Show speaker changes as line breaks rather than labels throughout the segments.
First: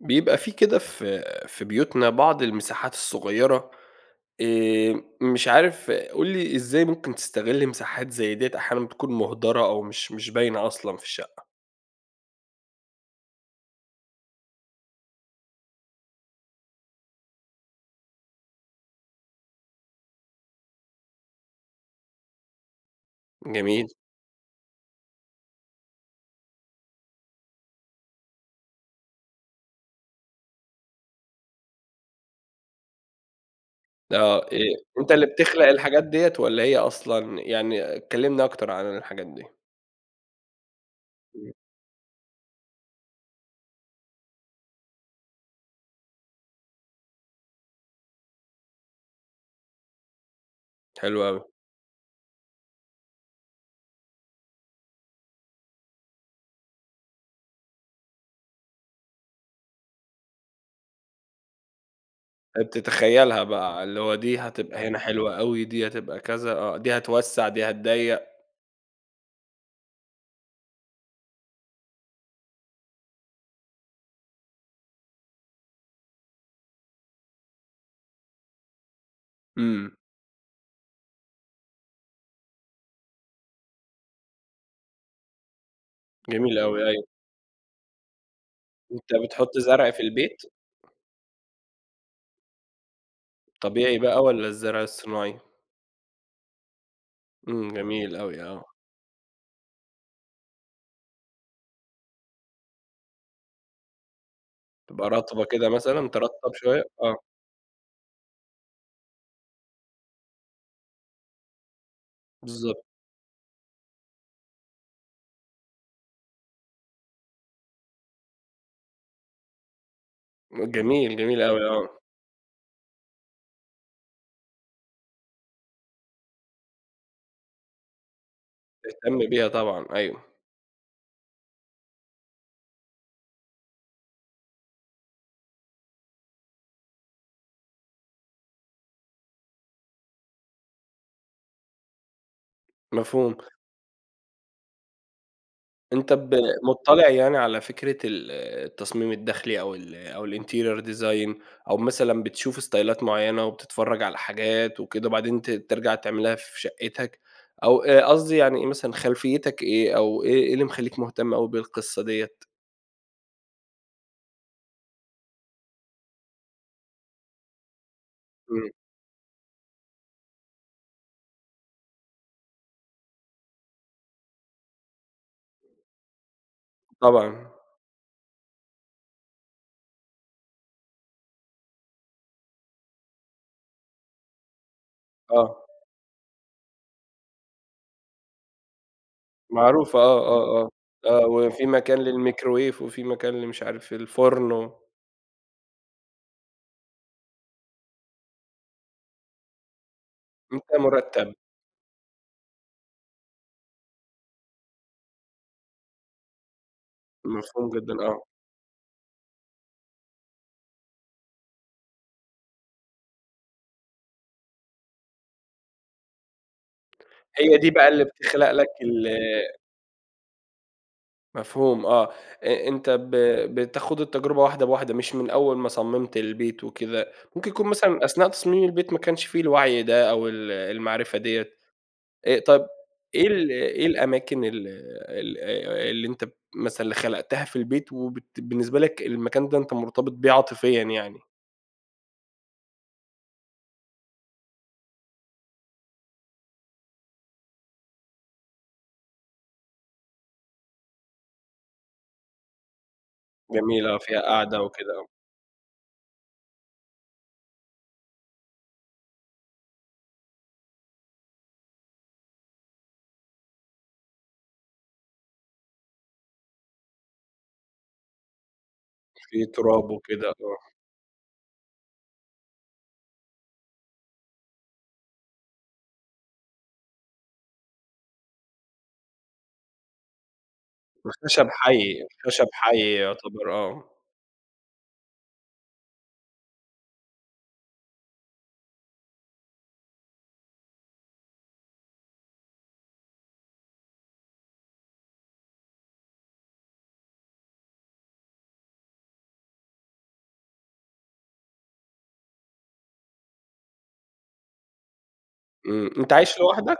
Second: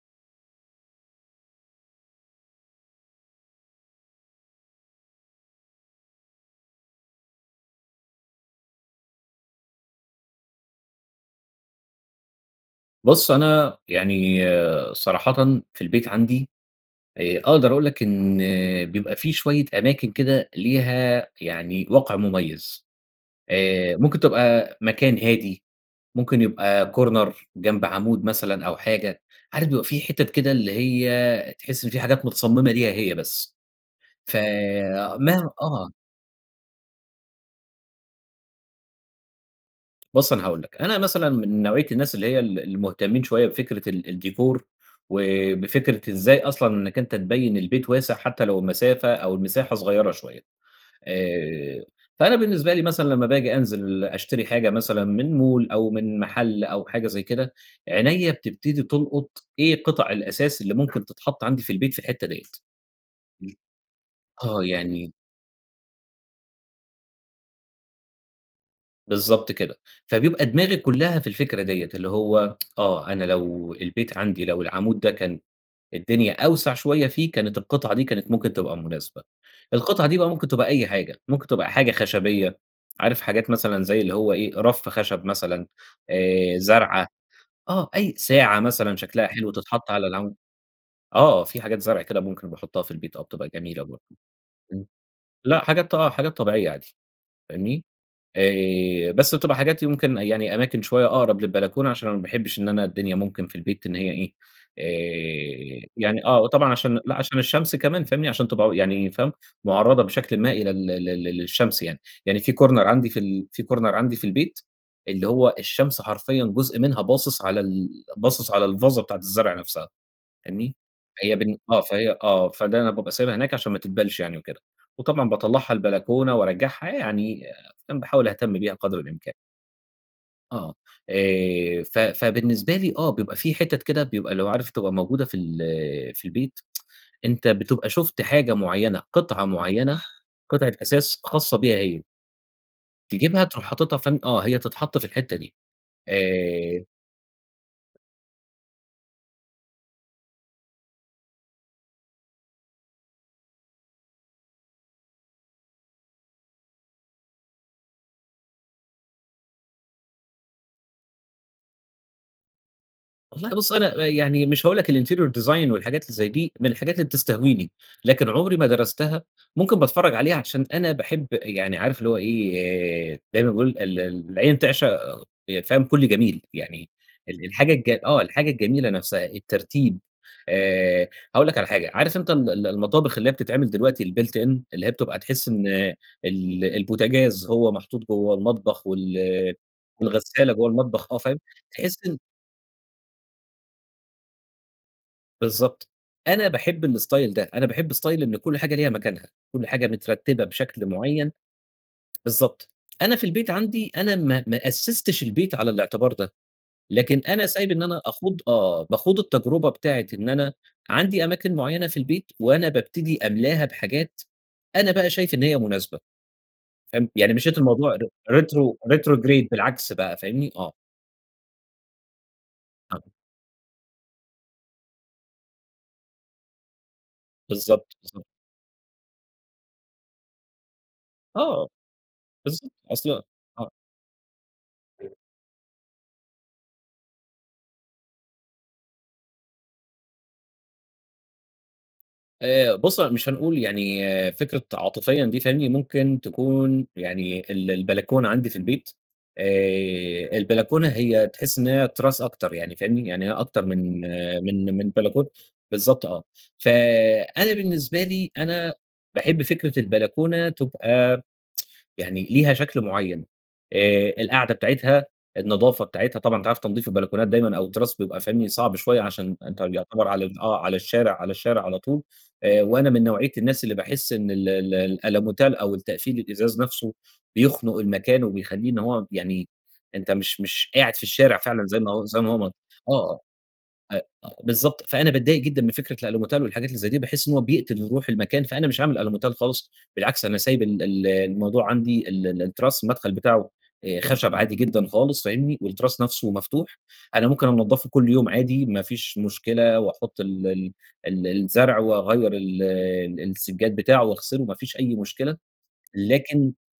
بيبقى في كده في في بيوتنا بعض المساحات الصغيرة، آآ، مش عارف قُل لي إزاي ممكن تستغلّ مساحات زي ديَّة أحيانًا بتكون مُهدرة أو مش مش باينة أصلًا في الشقة؟
بُصّ، أنا يعني صراحةً في البيت عندي آآ، أقدر أقول لك إن بيبقى في شوية أماكن كده ليها يعني وقع مميز،
جميل.
آآ، ممكن تبقى مكان هادي، ممكن يبقى Corner جنب عامود مثلًا أو حاجة، عارف بيبقى في حتت كده اللي هي تحس إن في حاجات متصمّمة ليها هي بس ف
آه، آآ، أنت اللي
ما
بتخلق
آه.
الحاجات ديَّة والَّا هي أصلًا يعني كلّمني أكتر عن الحاجات دي.
بُصّ، أنا هاقول لك، أنا مثلًا
امم.
من نوعية الناس اللي هي ال المهتمين شوية بفكرة ال الديكور وبفكرة إزاي أصلًا إنك أنت تبيّن البيت واسع حتى لو المسافة أو المساحة صغيرة شوية،
حلو أوي.
آآ، فأنا بالنسبة لي مثلًا لما باجي أنزل أشتري حاجة مثلًا من مول أو من محل أو حاجة زي كده، عينيَّا بتبتدي تُلقُط إيه قِطَع الأثاث اللي ممكن تتحط عندي في البيت في الحتة ديَّة،
فبتتخيلها
امم، [unintelligible]
بقى، اللي هو دي
آه
هتبقى هنا
يعني
حلوة أوي دي هتبقى كذا آه، دي هتوسّع دي هتضّيق.
بالضبط كده، فبيبقى دماغي كُلّها في الفكرة ديّة، اللي هو آه، أنا لو البيت عندي لو العمود ده كان الدنيا أوسع شويَّة فيه، كانت القطعة دي كانت ممكن تبقى مُناسبة،
إمم.
القطعة دي بقى ممكن تبقى أي حاجة، ممكن تبقى حاجة خشبيَّة، عارف حاجات مثلًا زي اللي هو إيه رف خشب مثلًا،
جميل
آآ
أوي، أيوه.
زرعة آه، أي ساعة مثلًا
أنت
شكلها حلو
بتحُط
تِتحطّ
زرع في
على العمو
البيت؟
آه، في حاجات زرع كده ممكن أبقى أحُطَّها في البيت آه، بتبقى جميلة
طبيعي
برضو،
بقى والّا الزَّرع
امم
الصناعي؟
لأ، حاجات آه حاجات طبيعيَّة عادي،
إمم،
فاهمني؟
جميل أوي آه.
آآ بس بتبقى حاجات يمكن يعني أماكن شوية أقرب للبلكونة، عشان أنا ما باحبش إن أنا الدنيا ممكن في البيت إن هي إيه
تبقى رطبة كده
آآ
مثلًا،
يعني آه،
ترطّب
وطبعًا
شوية
عشان لأ
آه.
عشان الشَّمس كمان، فاهمني؟ عشان تبقى، يعني فاهم، مُعرَّضة بشكلٍ ما إلى ال ال لل للشَّمس يعني، يعني في Corner
بالضبط.
عندي في ال في Corner عندي في البيت، اللي هو الشَّمس حرفيًّا جُزء منها باصص على ال باصص على الفازة بتاعة الزَّرع نفسها، فاهمني؟
جميل،
فهي
جميل
بالن
أوي،
آه،
آه.
فهي آه، فده أنا بابقى سايبها هناك عشان ما تدبلش يعني وكده، وطبعًا باطّلعها البلكونة وأرجّعها يعني، فاهم، باحاول أهتم بيها قدر
تهتم
الإمكان.
بيها طبعًا، أيوه.
آه، آآ ف فبالنسبة لي آه، بيبقى في حِتت كده بيبقى اللي هو عارف تبقى موجودة في ال في البيت أنت بتبقى شُفت حاجة مُعيَّنة، قطعة مُعيَّنة، قطعة أثاث خاصَّة بيها هي.
مفهوم.
تجيبها تروح حاططها فين؟ آه، هي تتحط في الحتة دي.
أنت ب
آآ
مطّلع يعني على فكرة ال التصميم الداخلي أو ال أو الinterior design أو مثلًا بتشوف استايلات معيّنة، وبتتفرّج على حاجات وكده وبعدين ت ترجع تعملها في شقِّتك، أو أ قصدي يعني مثلًا خلفيّتك إيه، أو إيه إيه اللي مخلّيك مهتم أوي بالقصّة ديّة؟
والله بُص أنا يعني مش هاقول لك الinterior design والحاجات اللي زي دي، من الحاجات اللي بتستهويني، لكن عمري ما
إمم.
درستها، ممكن باتفرّج عليها عشان أنا باحب يعني عارف اللي هو إيه، زي ما باقول ال العين تعشق يع فاهم كلّ جميل، يعني ال
طبعًا.
الحاجة الج آه، الحاجة الجميلة نفْسها الترتيب. آآ هاقول لك على حاجة، عارف أنت ال ال المطابخ اللي هي بتتعمل دلوقتي الbuilt in اللي هي بتبقى تحس
آه.
إن ال البوتجاز، هو محطوط جوّه المطبخ وال
معروفة آه،
والغسالة
آه،
جوّه
آه،
المطبخ، آه،
آه
فاهم؟
وفي مكان
تحس إن
للميكروويف، وفي مكان لمش عارف الفرن و
بالضبط. أنا باحب الإستايل ده، أنا باحب إستايل إن كلّ حاجة ليها مكانها، كلّ حاجة مترتبة
مكان
بشكل معيّن،
مرتّب.
بالضبط، أنا في البيت عندي أنا ما ما أسّستش البيت على الاعتبار ده، لكن أنا
مفهوم
سايب إن
جدًا،
أنا
آه.
أخوض آه، باخوض التجربة بتاعة إن أنا عندي أماكن معيّنة في البيت، وأنا بابتدي أملاها بحاجات أنا بقى شايف إن هي مناسبة، فاهم؟ يعني
هي
مشّيت
دي بقى
الموضوع
اللي
ر
بتخلق لك
retro
ال
retrograde بالعكس بقى، فاهمني؟ آه.
مفهوم آه، أ أنت ب
[unintelligible]
بتخوض التجربة واحدة بواحدة، مش من أوّل ما صمّمت البيت وكده، ممكن يكون
بالضبط،
مثلًا
بالضبط.
أثناء تصميم البيت ما كانش في الوعي ده، أو ال المعرفة دِيَّة،
آه،
آآ، طب
بالضبط أصل
إيه ال
آه.
إيه الأماكن ال أ ال آآ، اللي أنت مثلًا اللي خلقتها في البيت، وبت بالنسبة لك المكان ده أنت مرتبط بيه عاطفيًّا يعني؟
آآ، بُصّ، مش هنقول يعني فكرة عاطفيًا دي، فاهمني، ممكن تكون يعني ال البلكونة عندي في البيت آآ، البلكونة هي تحس إن هي تراس أكتر يعني، فاهمني، يعني هي أكتر
جميلة آه،
من
فيها قعدة
من من
وكده، آه.
بلكونة بالضبط آه، ف أنا بالنسبة لي أنا باحب فكرة البلكونة تبقى يعني ليها شكل معيّن، آآ، القعدة بتاعتها، النضافة بتاعتها، طبعًا أنت عارف تنضيف البلكونات دايمًا أو التراس بيبقى فني صعب شويّة، عشان
في
أنت
تراب
يُعتبر على
وكده،
ال آه،
آه.
على الشارع على الشارع على طول، آآ، وأنا من نوعية الناس اللي باحس إن ال ال الألوميتال أو التقفيل الإزاز نفسه بيخنق المكان، وبيخليه إن هو يعني أنت مش مش قاعد في الشارع
والخشب
فعلًا زي
حي،
ما زي ما
الخشب
هو
حي
آه،
يُعتبر، آه.
آه، أ بالضبط، فأنا باتضايق جدًا من فكرة الألوميتال والحاجات اللي زي دي، باحس إن هو بيقتل روح المكان، فأنا مش عامل ألوميتال خالص، بالعكس أنا سايب ال ال الموضوع عندي، ال ال التراس المدخل بتاعه آآ، خشب عادي جدًا خالص فاهمني، والتراس نفسه مفتوح، أنا ممكن أنضّفه كل يوم عادي، ما فيش مشكلة، وأحط ال ال ال الزرع، وأغيّر ال ال السجّاد بتاعه، وأغسله، ما فيش أي مشكلة،
إمم، أنت عايش
لكن
لوحدك؟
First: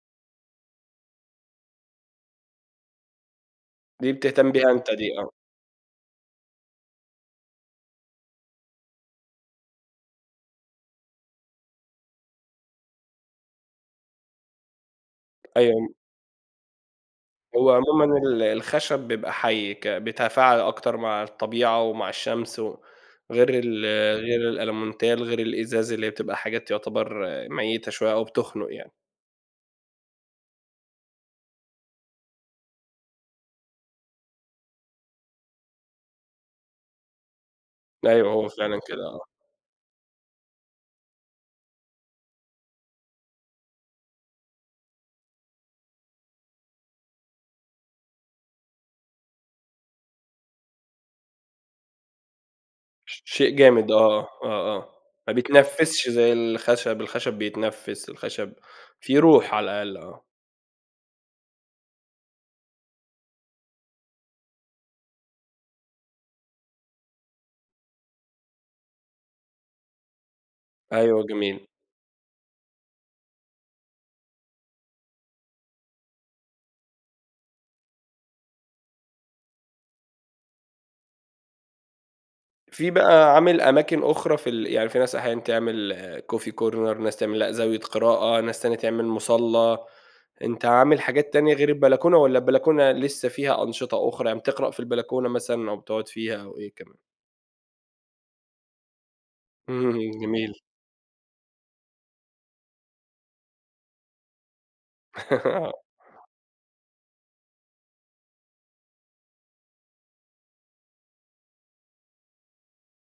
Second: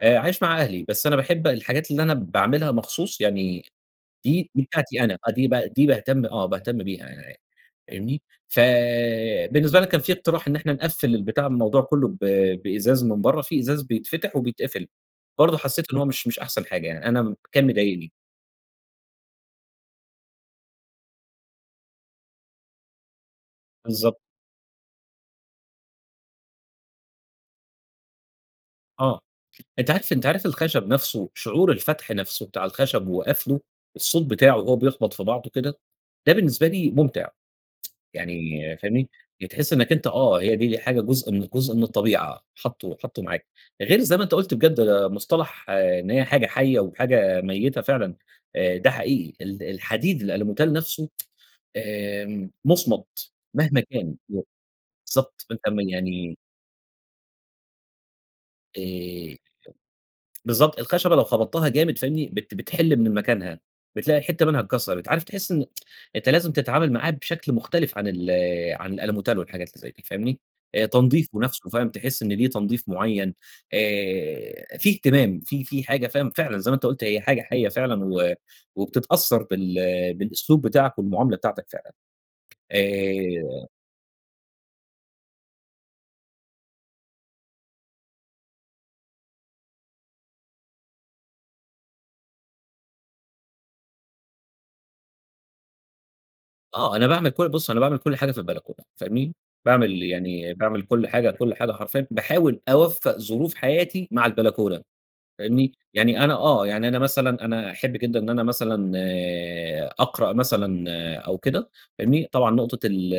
آآ عايش مع أهلي، بس أنا باحب الحاجات اللي أنا باعملها مخصوص، يعني
دي
دي
بتهتم
دي
بيها أنت
بتاعتي أنا،
دي، آه.
فدي ب دي باهتم آه، باهتم بيها [unintelligible] فاهمني؟ فبالنسبة لك كان في اقتراح إن إحنا نقفّل البتاع الموضوع كُلُّه ب بإزاز من بَرَّه، في إزاز بيتفتح وبيتقفل، برضه حسيت
[unintelligible]
إن هو مش مش أحسن حاجة يعني، أنا م كان
هو عمومًا
مضايقني.
ال الخشب بيبقى حي، ك بيتفاعل أكتر مع الطبيعة ومع الشمس، و غير ال
بالضبط.
غير الالمونتال، غير الإزاز اللي هي بتبقى حاجات يعتبر ميتة شوية أو بتخنق يعني.
آه، أنت عارف أنت عارف الخشب نفسُه شعور الفتح نفسه بتاع الخشب وقفله، الصوت بتاعه وهو بيخبط في بعضه كده، ده بالنسبة لي مُمتع،
أيوه هو
يعني
فعلًا كده،
فاهمني؟
آه.
يعني تحس إنك أنت آه، هي دي حاجة جُزء من جُزء من الطبيعة، حطه حطه معاك، غير زي ما أنت قُلت بجد ده مصطلح إن هي حاجة حية وحاجة ميتة فعلًا، آآ ده حقيقي ال الحديد، الألموتال نفسه آمم
ش
مُصمت
شيء
مهما
جامد
كان
آه،
[unintelligible]
آه، آه، ما
بالضبط ما أنت ما
بيتنفسش زي
يعني
الخشب، الخشب بيتنفس، الخشب فيه
آآ
روح على الأقل، آه.
بالضبط، الخشبة لو خبطتها جامد فاهمني؟ بت بتحل من مكانها بتلاقي حتة منها اتكسرت، عارف تحس إن أنت لازم تتعامل معاه بشكل مُختلف عن ال عن الألموتال والحاجات اللي زي دي، فاهمني؟ آآ
أيوه،
تنضيفه
جميل.
نفسه فاهم تحس إن ليه تنضيف مُعين، آآ في اهتمام في في حاجة فاهم فعلًا، زي ما أنت قُلت هي حاجة حية فعلًا، و وبتتأثر بال بالأسلوب بتاعك والمُعاملة بتاعتك فعلًا،
في بقى عامل
آآ
أماكن أخرى في ال يعني في ناس أحيانًا تعمل Coffee Corner ناس تعمل لأ، زاوية قراءة، ناس تانية تعمل مُصلّى، أنت عامل حاجات تانية غير البلكونة، والّا البلكونة لسه فيها أنشطة أُخرى، يعني بتقرأ في البلكونة مثلًا أو بتقعد فيها أو إيه
آه،
كمان؟
أنا باعمل كـُ بُص أنا باعمل كل حاجة في البلكونة، فاهمني؟
إمم،
باعمل
إمم،
يعني
جميل.
باعمل كل حاجة، كل حاجة حرفيًا، باحاول أوفق ظروف حياتي مع البلكونة، فاهمني؟
آه.
يعني أنا آه، يعني أنا مثلًا أنا أحب جدًا إن أنا مثلًا آآ أقرأ مثلًا أو كده، فاهمني. طبعًا نُقطة ال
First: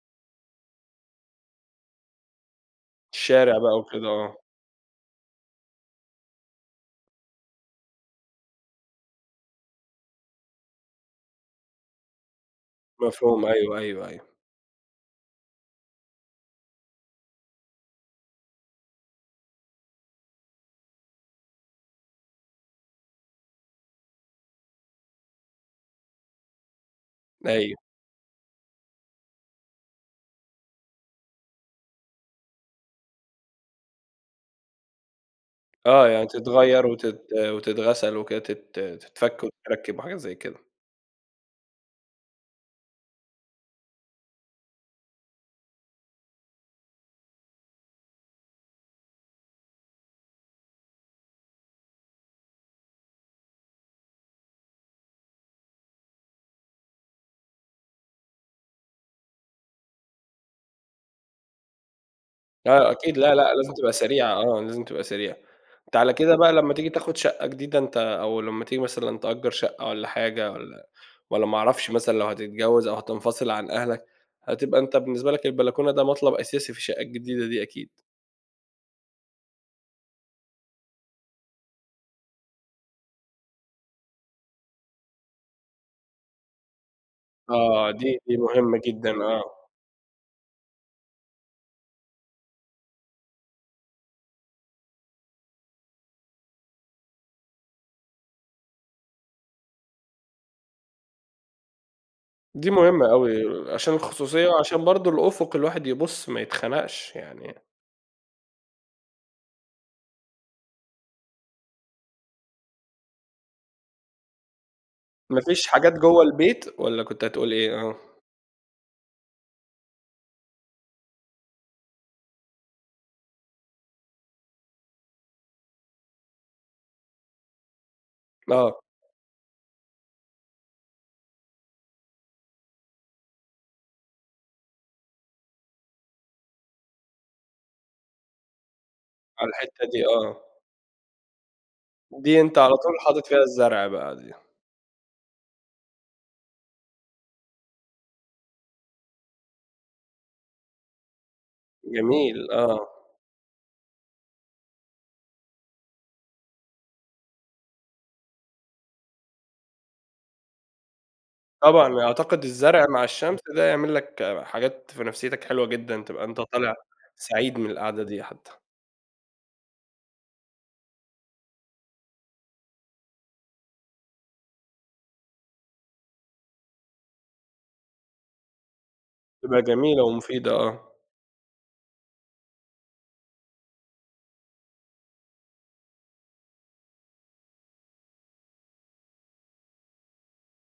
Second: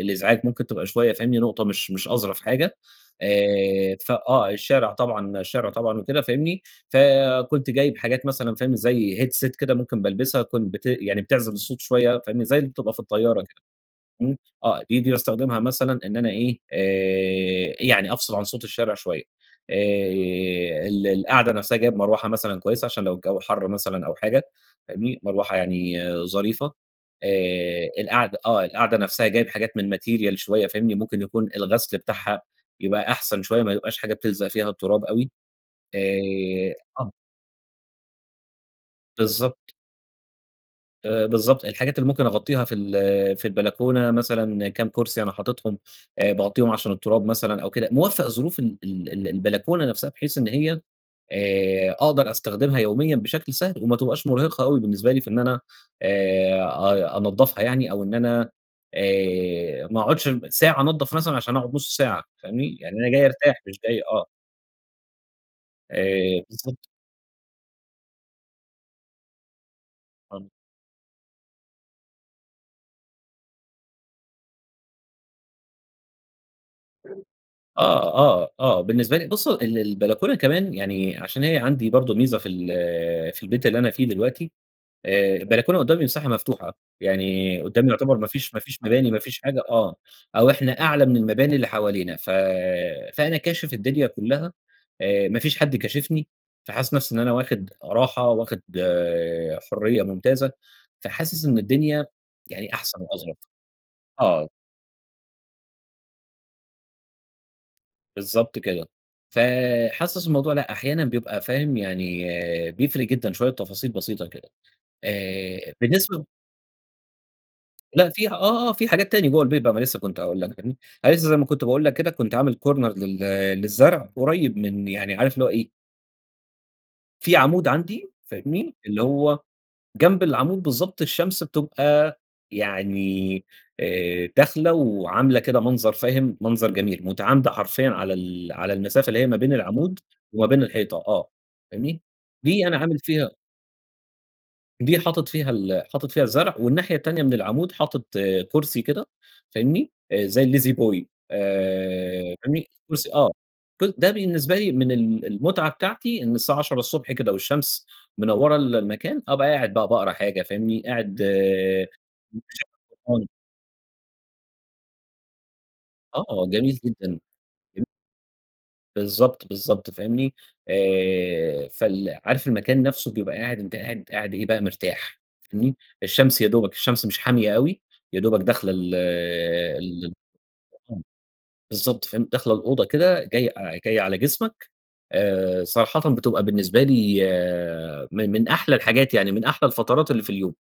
الإزعاج ممكن تبقى شوية فاهمني، نُقطة مش مش أظرف حاجة.
الشارع بقى
آآ
وكده،
ف
آه.
آه الشارع طبعًا الشارع طبعًا وكده فاهمني. فكُنت جايب حاجات مثلًا فاهم، زي Headset كده ممكن بالبسها كن بت يعني بتعزل الصوت شوية فاهمني. زي اللي بتبقى في الطيارة
مفهوم،
كده.
أيوه، أيوه، أيوه.
إمم، آه، دي دي باستخدمها مثلًا إن أنا إيه آآ يعني أفصل عن صوت الشارع شوية، آآ ال القعدة نفسها جايب مروحة مثلًا كويسة، عشان لو الجو حر مثلًا أو حاجة فاهمني. مروحة يعني ظريفة،
أيوه.
آآ القعدة آه، القعدة نفسها جايب حاجات من Material شوية فاهمني. ممكن يكون الغسل بتاعها يبقى أحسن شوية، ما يبقاش حاجة بتلزق فيها التراب أوي،
آه، يعني
آآ
تتغير
آه.
وتت وتتغسل وكده، تت تتفك
بالضبط.
وتتركب وحاجات زي كده.
آآ، بالضبط، الحاجات اللي ممكن أغطيها في ال في البلكونة مثلًا كام كرسي أنا حاطِطهم، آآ باغطيهم عشان التراب مثلًا أو كده، موفّق ظروف ال ال ال البلكونة نفسها بحيث إن هي آآ، أقدر أستخدمها يوميّا بشكل سهل، وما تبقاش مرهقة أوي بالنسبة لي في إن أنا آآ، أ أنضّفها يعني، أو إن أنا آآ، ما أقعدش ساعة أنضّف مثلًا عشان أقعد نص ساعة، فاهمني،
آه
يعني أنا
أكيد،
جاي
لا، لأ،
أرتاح
لازم
مش
تبقى
جاي آه.
سريعة، آه لازم تبقى سريعة، أنت على كده
آآ،
بقى لمّا
بالضبط.
تيجي تاخد شقّة جديدة أنت أو لمّا تيجي مثلًا تأجّر شقّة والَّا
[unintelligible]
حاجة، والَّا والَّا ما اعرفش، مثلًا لو هتتجوّز أو هتنفصل عن أهلك، هتبقى أنت بالنسبة لك البلكونة ده مطلب أساسي في الشقّة الجديدة دي أكيد.
آه، آه، آه، بالنسبة لي بُصّ ال البلكونة كمان يعني عشان هي عندي برضه ميزة في ال في البيت اللي أنا فيه دلوقتي آآ، البلكونة قدّامي مساحة مفتوحة، يعني قدّامي
آه، دي
يعتبر ما
دي
فيش ما
مهمّة
فيش مباني
جدًا،
ما فيش
آه.
حاجة آه، أو إحنا أعلى من المباني اللي حوالينا ف فأنا كاشف الدنيا كلّها آآ، ما فيش حد كاشفني، فحاسس نفسي إن أنا واخد راحة، واخد حريّة ممتازة، فحاسس إن الدنيا
دي
يعني أحسن
مهمّة
وأظرف،
أوي عشان الخصوصيّة،
آه.
وعشان برضه الأُفُق الواحد يبُصّ ما يتخنقش يعني.
بالضبط كده، فحاسس الموضوع لأ أحيانًا بيبقى فاهم يعني بيفرق جدًا شويّة تفاصيل بسيطة كده،
ما فيش
آآ
حاجات جوّه
بالنسبة
البيت، والَّا كنت هتقول إيه؟ آه.
لأ فيها آه، آه في حاجات تانية جوّه البيت ما لسّه كنت هأقول لك فاهمني، أنا لسّه زي ما كنت باقول لك كده كنت عامل corner لل للزرع قريّب من يعني عارف اللي هو إيه في عامود عندي فاهمني،
آه.
اللي هو جنب العامود بالضبط الشمس بتبقى يعني آآ، داخلة وعاملة كده منظر فاهم، منظر جميل، متعامدة حرفيًا على ال على المسافة اللي هي ما
على
بين
الحتة
العامود
دي، آه.
وما بين الحيطة آه فاهمني،
دي أنت
دي
على
أنا عامل
طول حاطت
فيها
فيها الزرع بقى دي.
دي حاطت فيها ال حاطت فيها الزرع، والناحية التانية من العامود حاطت كرسي كده فاهمني، زي الLazyboy آآ،
جميل،
فاهمني،
آه.
كرسي آه، ده بالنسبة لي من ال المتعة بتاعتي إن الساعة 10:00 ص الصبح كده والشمس منوّرة المكان أبقى قاعد بقى باقرا حاجة فاهمني، قاعد آآ،
طبعًا، أعتقد
مشغّل
الزرع مع
قرآن.
الشمس ده يعمل لك حاجات في نفسيتك حلوة جدًا، تبقى أنت
آه،
طالع
جميل جدًا،
سعيد من
جمي
القعدة دي حتّى.
بالضبط، بالضبط، فاهمني؟ آآ، فال عارف المكان نفْسه بيبقى قاعد، أنتَ قاعد قاعد إيه بقى مرتاح، فاهمني؟ الشمس يادوبك، الشمس مش حامية أوي، يادوبك داخلة ال
تبقى جميلة
ال
ومفيدة آه.
بالضبط، فاهم. داخلة الأوضة كده، جاي أ جاية على جسمك، آآ صراحةً بتبقى بالنسبة لي من من أحلى الحاجات يعني، من أحلى الفترات اللي في اليوم،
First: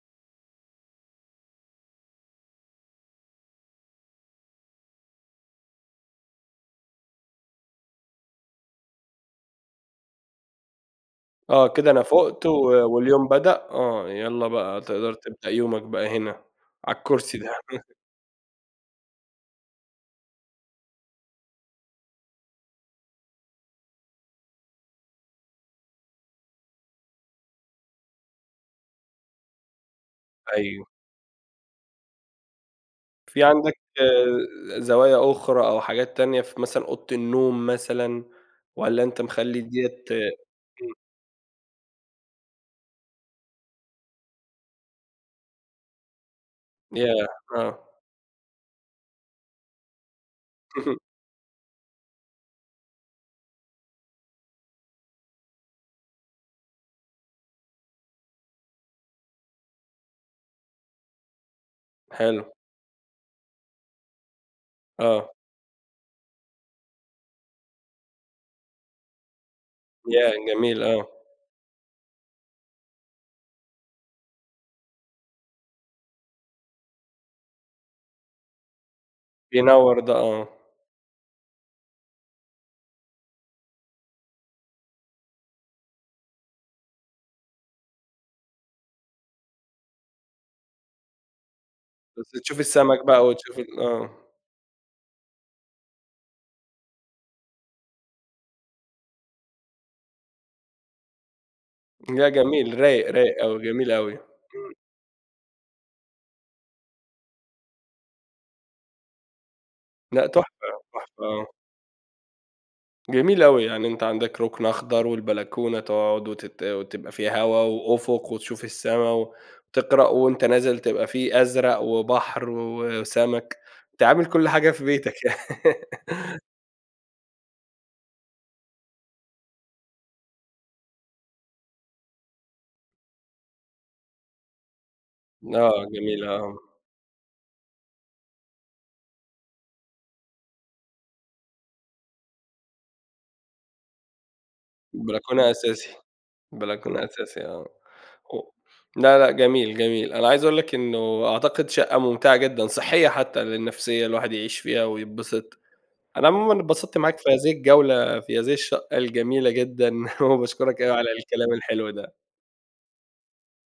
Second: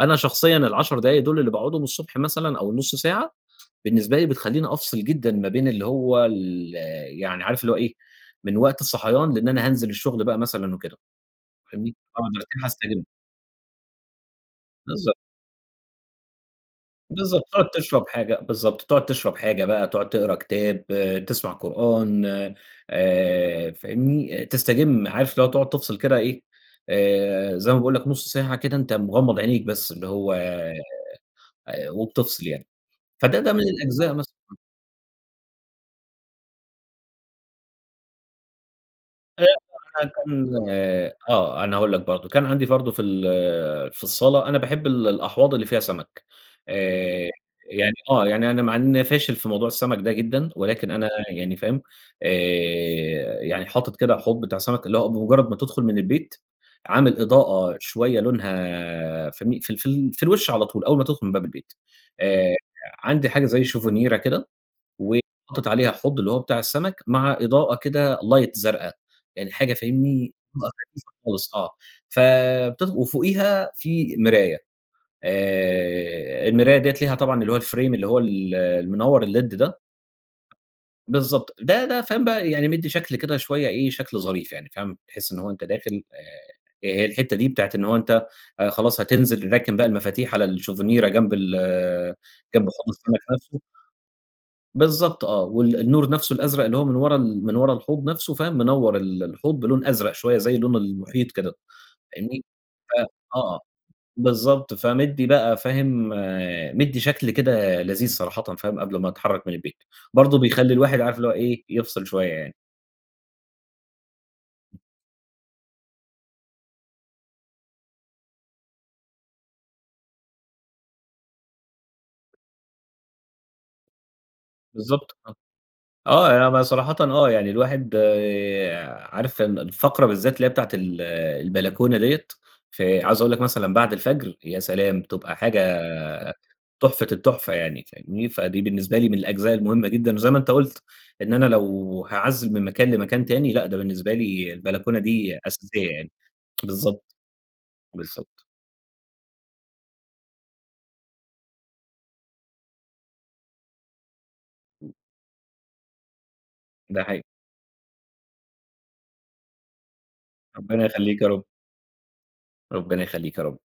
أنا شخصيًا ال10 دوُل اللي باقعدهم الصبح مثلًا أو النُص ساعة، بالنسبة لي بتخلّيني أفصل جدًا ما بين اللي هو ال يعني عارف اللي هو إيه، من وقت الصحيان، لإن أنا هانزل الشغل بقى مثلًا وكده،
آه، كده
فاهمني؟
أنا
آه،
فُقت
ده
و
كده هاستجم.
واليوم بدأ، آه يلّا بقى تقدر
بالضبط.
تبدأ يومك بقى هنا، على الكرسي
بالضبط،
ده.
تقعد تشرب حاجة، بالضبط، تقعد تشرب حاجة بقى، تقعد تقرا كتاب، تسمع قرآن آآ، فاهمني؟ تستجم عارف اللي هو تقعد تفصل كده إيه، آآ، زي ما باقول لك نُص ساعة كده، أنتَ مغمّض عينيك بس، اللي هو
أيوه.
آآ وبتفصل يعني، فده
في
ده من
عندك
الأجزاء مثلًا.
زوايا أخرى أو حاجات تانية ف مثلًا أوضة النوم مثلًا، والّا أنتَ مخلّي دِيَّة
[unintelligible]
امم.
آه، أنا هاقول لك برضو، كان عندي برضو في ال في الصالة، أنا باحب ال الأحواض اللي فيها سَمَك،
ياه!
آآ
آه.
يعني آه، يعني أنا مع إنّي أنا فاشل في موضوع السَمَك ده جدًا، ولكن أنا يعني فاهم؟ آآ، يعني حاطط كده حوض بتاع سَمَك، اللي هو بمُجرّد ما تدخل من البيت، عامل إضاءة شويّة لونها فاهمني، في ال في ال في الوش على طول، أوّل ما تدخل من باب البيت،
حلو.
آآ، عندي حاجة زي شوفنيرا كده،
آه.
وحاطيت عليها حوض اللي هو بتاع السَمَك، مع إضاءة كده لايت زرقا، يعني حاجة
ياه!
فاهمني، إضاءة
جميل، آه.
خفيفة خالص آه، ف بت وفوقيها في مراية، آآ المراية ديّة ليها طبعًا اللي هو الFrame اللي هو ال المنوّر الليد ده
بينوّر ده آه.
بالضبط، ده ده فاهم بقى يعني مدي شكل كده شويّة إيه شكل ظريف يعني فاهم، تحس إن هو أنتَ داخل، آآ، هي الحتّة دي بتاعة إن هو أنتَ خلاص هتنزل، راكن بقى المفاتيح على الشوفنيرا جنب ال
بس تشوف
جنب حوض
السَمَك
السَمَك
بقى وتشوف
نفْسه
ال آه.
بالضبط، آه، وال النور نفْسه الأزرق اللي هو من ورا ال من ورا الحوض نفْسه، فاهم منوّر ال الحوض بلون أزرق شويّة زي لون المحيط كده،
لأ
فاهمني،
جميل
ف
رايق، رايق
آه،
أوي، جميل أوي.
بالضبط، فمِدّي بقى فاهم، مِدّي شكل كده لذيذ صراحةً، فاهم، قبل ما أتحرّك من البيت،
لأ
برضو
تحفة،
بيخلّي الواحد عارف
تحفة
اللي هو
آه.
إيه يفصل شويّة يعني.
جميل أوي، يعني أنتَ عندك رُكن أخضر، والبلكونة تقعد وتت وتبقى فيها هوا وأفق وتشوف السَّما وتقرأ، وأنتَ نازل تبقى في أزرق وبحر وسَمَك، أنتَ عامل كلّ حاجة في بيتك
بالضبط، آه.
يعني.
آه يع أنا ب صراحةً آه يعني الواحد آآ عارف ال الفقرة بالذات اللي هي بتاعة ال البلكونة ديّة، فعايز أقول لك مثلًا بعد الفجر يا سلام! تبقى حاجة
آه، جميل آه.
تحفة التحفة يعني، فاهمني؟ فدي بالنسبة لي من الأجزاء المهمّة جدًا. وزي ما أنتَ قُلت، إن أنا لو هاعزِّل من مكان لمكان تاني، لأ ده بالنسبة لي البلكونة دي
بلكونة أساسي،
أساسية يعني،
بلكونة
بالضبط،
أساسي آه، هُ
بالضبط.
لا لأ، جميل، جميل، أنا عايز أقول لك إنّه أعتقد شقّة ممتعة جدًا صحية حتّى للنفسية الواحد يعيش فيها
إمم
ويتبسط، أنا عمومًا اتبسطت
ده
معاك
حقيقي.
في هذه الجولة، في هذه الشقّة الجميلة جدًا وباشكرك
ربنا
أوي على
يخلّيك يا رب.
الكلام الحلو ده.
ربنا يخلّيك يا رب.